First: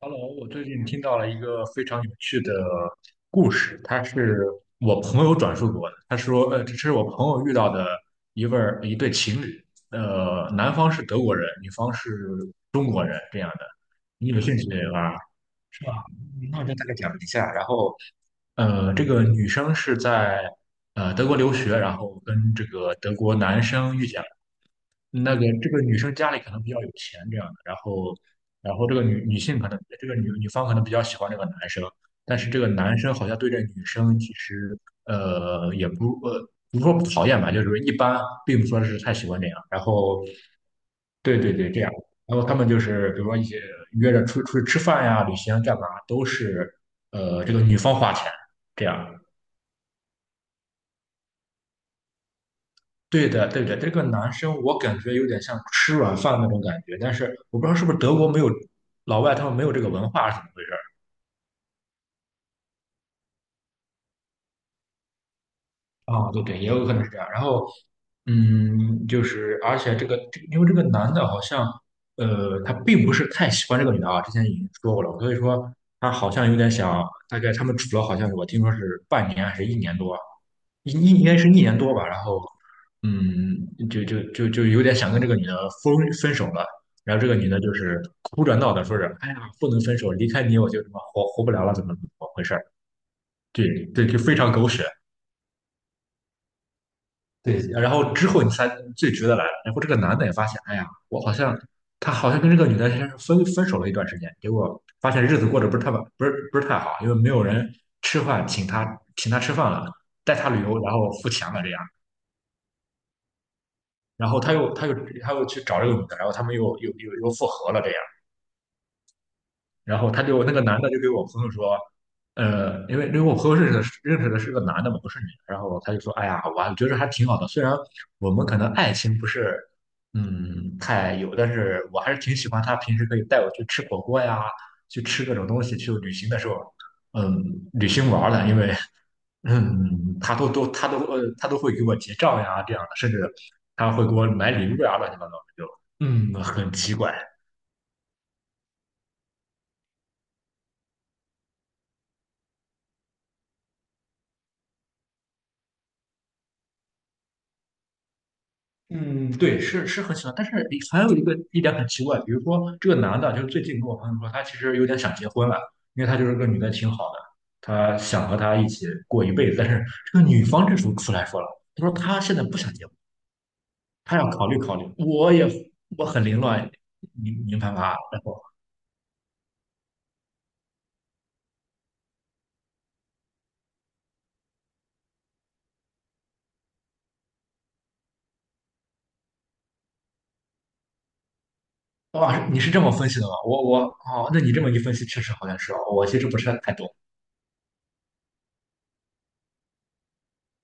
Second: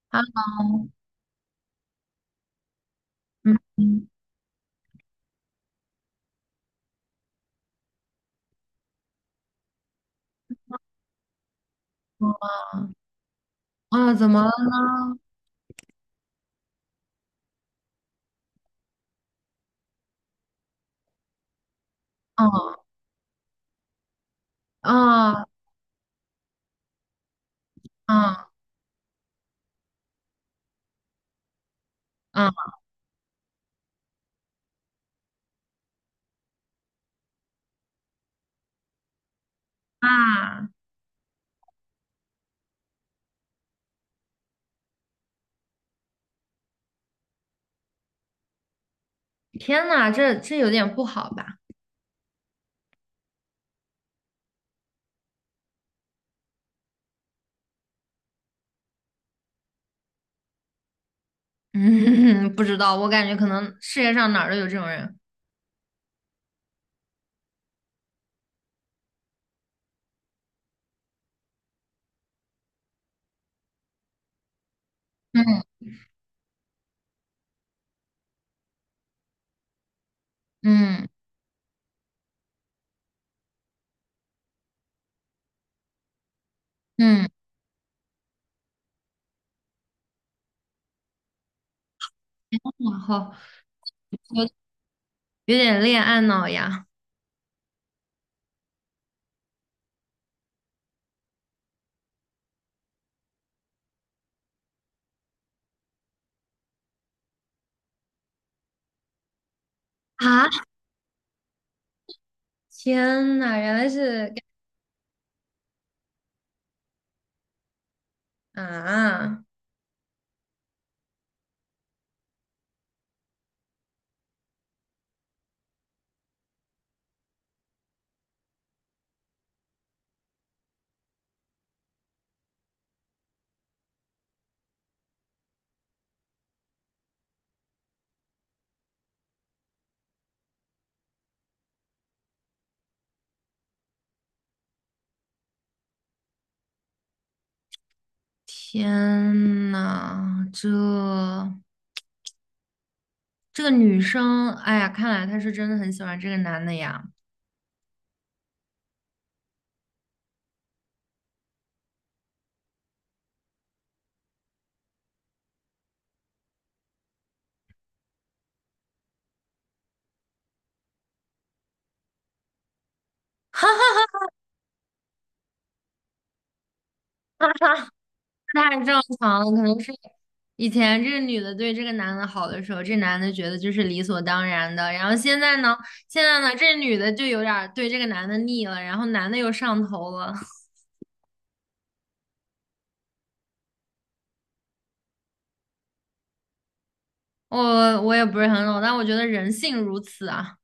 Hello，我最近 Hello，听到了一个非常有趣的故事，他嗯，是我朋友转述给我的。他说，这是我朋友遇到的一位儿一对情侣，男方是德国人，女方是中我国人，这样的。啊，怎你有么了兴趣吗？呢？是吧？那我就大概讲一下。然后，这个女生是在德国留学，然后跟这哦，个德国男生遇见那个哦，这个女生家里可能比较有钱这样的，然后嗯然后这个女性可能这个女方可能比较喜欢这个男生，但嗯是这个男生好像对这女生其实呃也不呃不是说不讨厌吧，就是一般，并不说是太喜欢这样。然后啊，对对对，这样。然后他们就是比如说一些约着出去吃饭呀、旅行啊干嘛，都是这个女方花钱这样。天呐，这有点不好吧？对的，对的，这个男生我感觉有点像吃软饭那种感觉，但是我不知道是不是德国没有老外他们没有这个文化是怎么回事嗯，不知道，我感觉可能世界上哪儿都有这种人。儿啊？对对，也有可能是这样。然后，嗯，就是而且这个因为这个男的好像他并不是太喜欢这个女的啊，之前已经说过了，所以嗯说他好像有点想，大概他们处了好像是我听说是半年还是一年多，嗯应该是一年多吧，然后嗯，就有点想跟这个女的分分手了，然后这嗯，个女的就是哭着闹着说是哎呀，不能分手，离开你我就什么活不了了，怎么回事儿然后对对，就非有常狗血。有点恋爱脑呀。对，然后之后你才最值得来了然后这个男的也发现，哎呀，我好像他好像跟这个女的先是分手了一段时间，结果发现日子过得不是太好，因为没有人吃饭请他请他吃饭了，带啊，他旅游，然后付钱了这样。天呐，原来然是后他又去找这个女的，然后他们又复合了这样，啊，然后他就那个男的就给我朋友说，因为因为我朋友认识的是个男的嘛，不是女的，然后他就说，哎呀，我觉得还挺好的，虽然我们可能爱情不是太有，但是我还是挺喜欢他平时可以带我去吃火锅呀，去吃各种东西，去旅行的时候，嗯，旅行玩儿的，因为嗯，他都会给我结账呀，这样的，甚至他会给我买礼物呀，乱七八糟的，就很奇怪。天呐，这这个女生，哎呀，看来她是真的很喜欢这个男的呀。嗯，对，是是很奇怪。但是还有一点很奇怪，比如说这个男的，就是最近跟我朋友说，他其实有点想结婚了，因为他就是个女的挺好的，他想和她一起过一辈子，但是这个女方这时候出来说了，他说他现在不想结婚，哈。他要考虑考虑。我很凌乱，你明白吧？太正常了，可能是以前这个女的对这个男的好的时候，这男的觉得就是理所当然的，然后现在呢，现在呢，这女的就有点儿对这个男的腻了，然后男的又上头了。哇，你是这么分析的吗？我哦，那你这么一分析，确实好像是哦。我其实不是太懂。我也不是很懂，但我觉得人性如此啊。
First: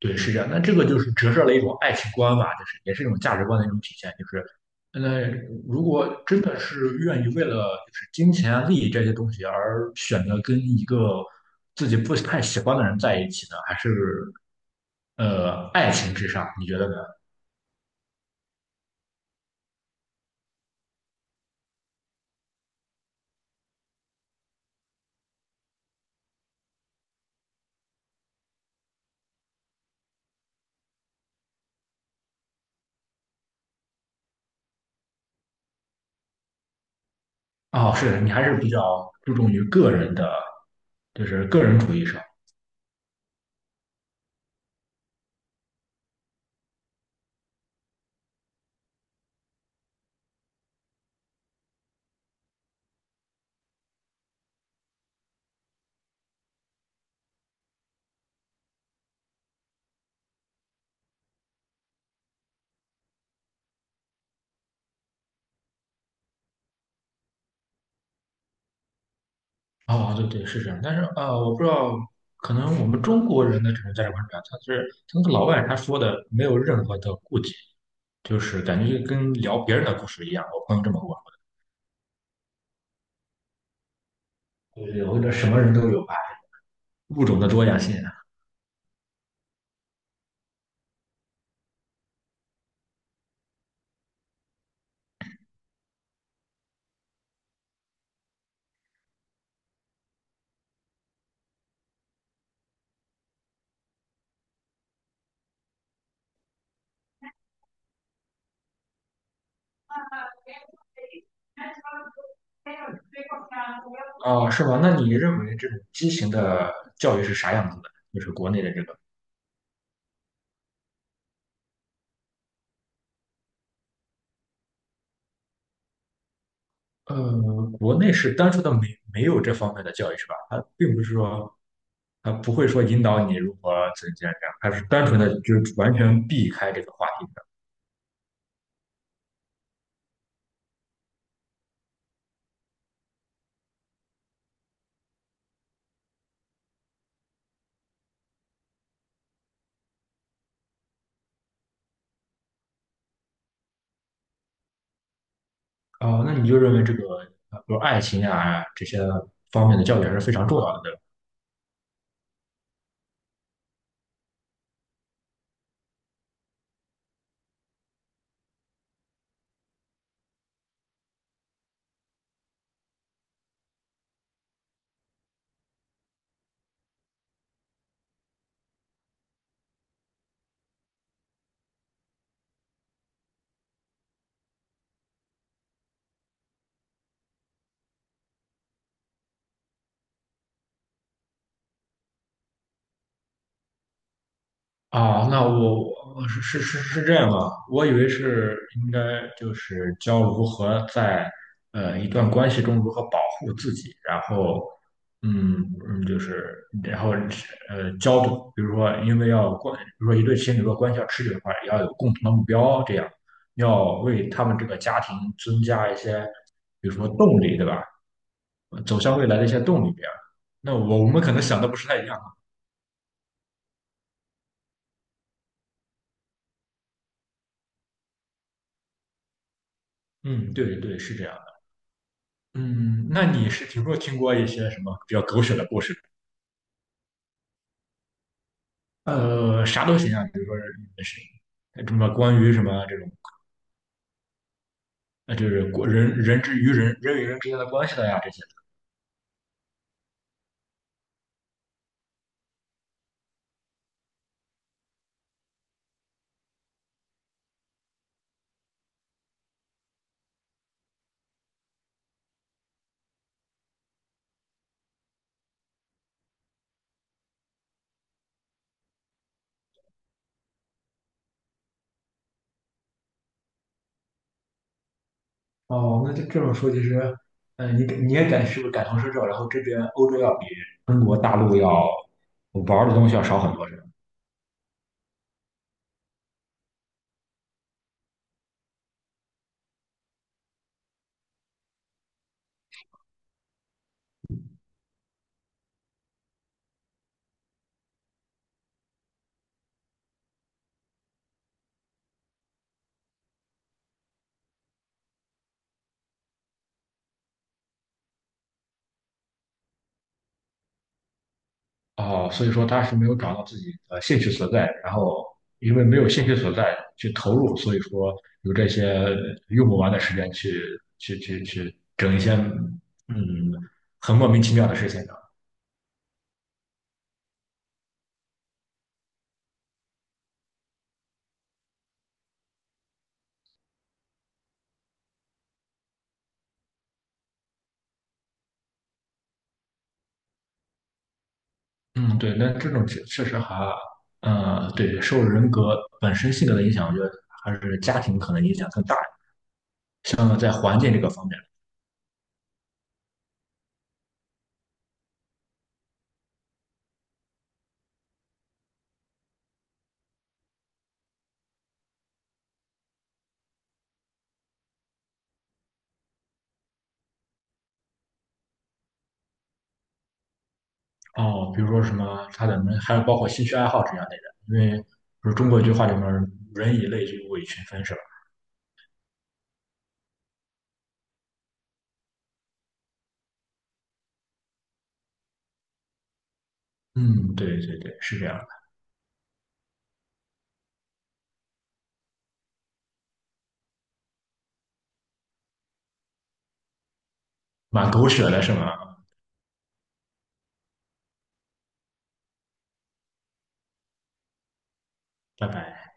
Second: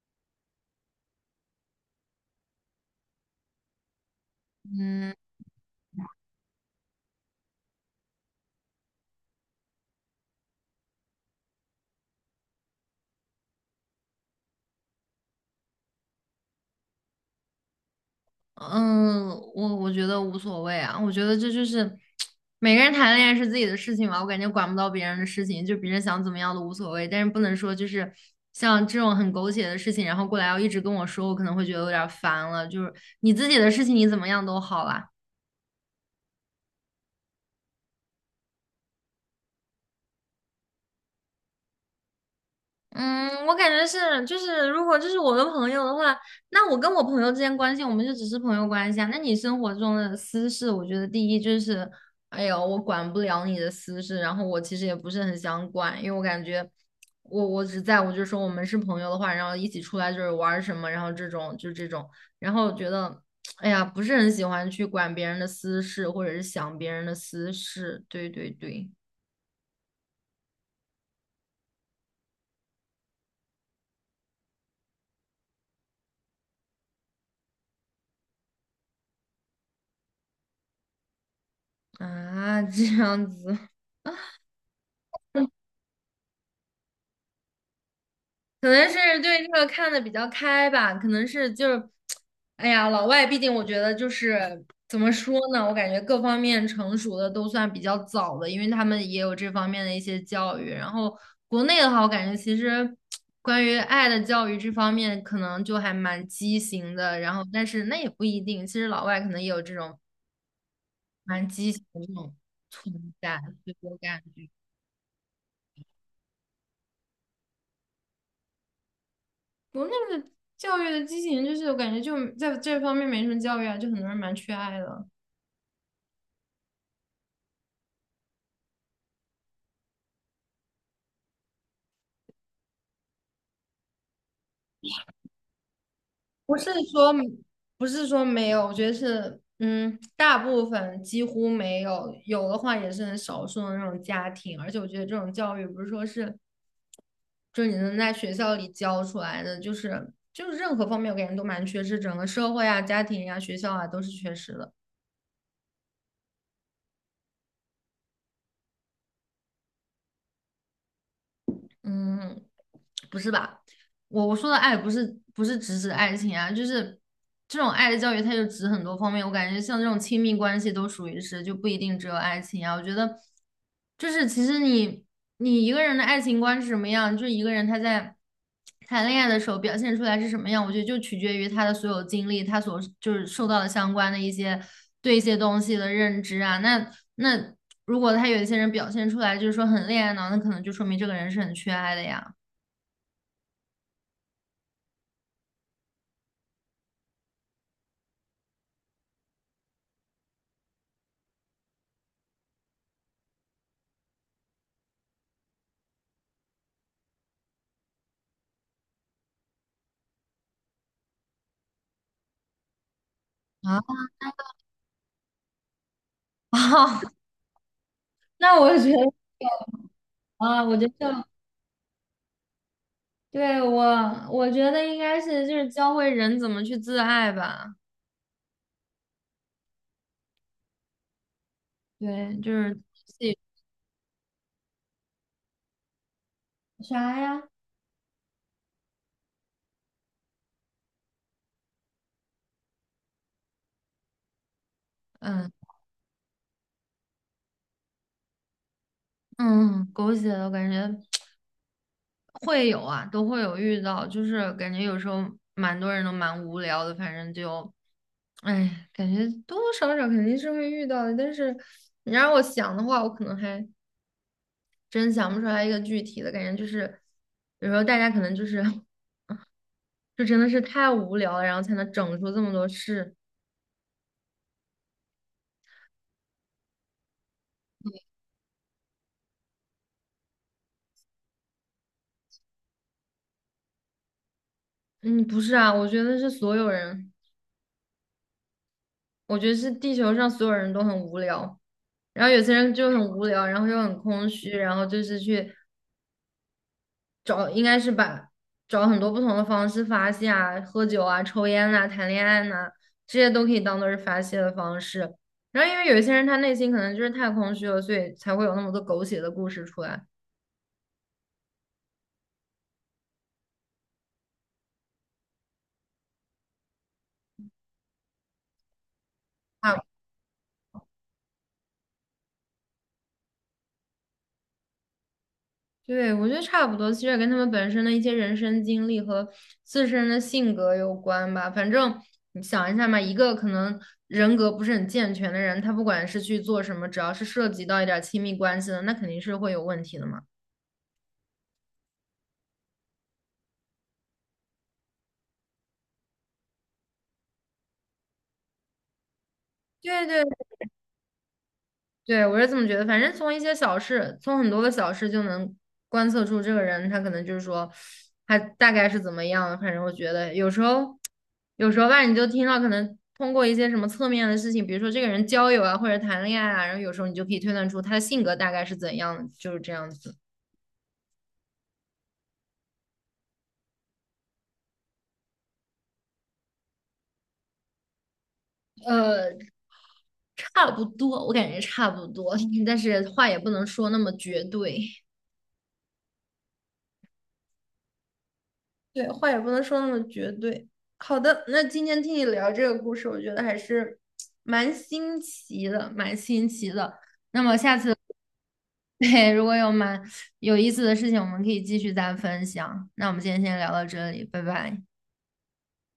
对，是这样。那这个就是折射了一种爱情观吧，就是也是一种价值观的一种体现。就是，嗯。那如果真的是愿意为了就是金钱啊、利益这些东西而选择跟一个自己不太喜欢的人在一起呢，还是爱情至上？你觉得呢？嗯，我觉得无所谓啊，我觉得这就是每个人谈恋爱是自己的事情嘛，我感觉管不到别人的事情，就别人想怎么样都无所谓，但是不能说就是像这种很狗血的事情，然后过来要一直跟我说，我可能会觉得有点儿烦了。就是你自己的事情你怎么样都好啦，哦，是的你还是比较注重于个人的，就是个人主义上。嗯，我感觉是，就是如果就是我的朋友的话，那我跟我朋友之间关系，我们就只是朋友关系啊。那你生活中的私事，我觉得第一就是，哎呦，我管不了你的私事，然后我其实也不是很想管，因为我感觉我只在乎就是说我们是朋友的话，然后一起出来就是玩儿什么，然后就这种，然后我觉得，哎呀，不是很喜欢去管别人的私事，或者是想别人的私事，对对对，啊，对对，是这样。但是啊，我不知道，可能我们中国人的这种价值观是这他是他那个老外他说的没有任何的顾忌，就是感觉就跟聊别人的故事一样。我朋友这么跟我啊，这样子。说，对对，我觉得什么人都有吧，物种的多样性可能是对这个看的比较开吧，可能是就是，哎呀，老外毕竟我觉得就是怎么说呢，我感觉各方面成熟的都算比较早的，因为他们也有这方面的一些教育。然后国内的话，我感觉其实关于爱的教育这方面可能就还蛮畸形的，然后但是那也不一定，其实老外可能也有这种蛮畸形的这种存在，对我感觉。啊，是吧？那你认为这种畸形的教育是啥样子的？就是国内的这个，我那个教育的畸形，就是我感觉就在这方面没什么教育啊，就很多人蛮缺爱的。呃，国内是单纯的没有这方面的教育是吧？他并不是说。他不会说引导你如何怎样怎样，他是单纯的就是完全避不是开这个话说题。不是说没有，我觉得是嗯，大部分几乎没有，有的话也是很少数的那种家庭。而且我觉得这种教育不是说是就是你能在学校里教出来的，就是任何方面我感觉都蛮缺失，整个社会啊、家庭呀、学校啊都是缺失的。哦，那你就认为这个，比如爱情啊这些方面的教育还是非常重要的，对吧？嗯，不是吧？我说的爱不是只指爱情啊，就是这种爱的教育，它就指很多方面。我感觉像这种亲密关系都属于是，就不一定只有爱情啊。我觉得就是其实你一个人的爱情观是什么样，就是一个人他在谈恋爱的时候表现出来是什么样，我觉得就取决于他的所有经历，他所就是受到的相关的一些对一些东西的认知啊。那如果他有一些人表现出来就是说很恋爱脑，那可能就说明这个人是很缺爱的呀。啊，那我我是这样啊，我以为是应该就是教如何在一段关系中如何保护自己，然后嗯嗯，就是然后教，比如说因为要关，比如说一对情侣如果关系要持久的话，也要有共同的目标，这样要啊。为他们这个家庭增加一些，比如说 动力，对吧？那我觉走得向未来的一些动力。啊，那我觉我们得可能想的不是太一样。对我，我觉得应该是就是教会人怎么去自爱吧。嗯，对对，是这样的。对，就是嗯，自那己你是听过一些什么比较狗血的故事？啥呀？啥都行啊，比如说是什么这种，就嗯是国人人之于与人之间的关系的呀这些。嗯，狗血的我感觉会有啊，都会有遇到，就是感觉有时候蛮多人都蛮无聊的，反正就哎，感觉多多少少肯定是会遇到的。但是你让我想的话，我可能还真想不出来一个具体的感觉，就是有时候大家可能就是 就真的是太无聊了，然后才能整出这么多事。哦，那这这种说，其实，你也感是不是感同身受？然后这边欧洲要比中国大陆要玩的东西要少很多，是吧？嗯，不是啊，我觉得是所有人，我觉得是地球上所有人都很无聊，然后有些人就很无聊，然后又很空虚，然后就是去找，应该是把找很多不同的方式发泄啊，喝酒啊、抽烟呐、谈恋爱呐、这些都可以当做是发泄的方式。然后因为有一些人他内心可能就是太空虚了，所以才会有那么多狗血的故事出来。哦，所以说他是没有找到自己的兴趣所在，然后因为没有兴趣所在去投入，所以说有这些用不完的时间去去整一些很莫名其妙的事情上。对，我觉得差不多，其实也跟他们本身的一些人生经历和自身的性格有关吧。反正你想一下嘛，一个可能人格不是很健全的人，他不管是去做什么，只要是涉及到一点儿亲密关系的，那肯定是会有问题的嘛。嗯，对，那这种确实还对受人格本身性格的影响，我觉得还是家庭可能影响更大，对对像在环境这个方面。对，我是这么觉得，反正从一些小事，从很多个小事就能观测出这个人，他可能就是说，他大概是怎么样的反正我觉得有时候，有时候吧，你就听到可能通过一些什么侧面的事情，比如说这个人交友啊，或者谈恋爱啊，然后有时候你就可以推断出他的性格大概是怎样的，就是这样子。哦，比如说什么他的门，还有包括兴趣爱好这样类的，因为不是中国一句话里面"人以类聚，物以群分"是吧？呃，差不多，我感觉差不多，但是话也不能说那么绝对。嗯，对对对，是这样，的，对，话也不能说那么绝对。好的，那今天听你聊这个故事，我觉得还是蛮新奇的，蛮新奇的。那么下蛮次，狗血的，是吗？对，如果有蛮有意思的事情，我们可以继续再分享。那我们今天先聊到这里，拜拜。拜拜。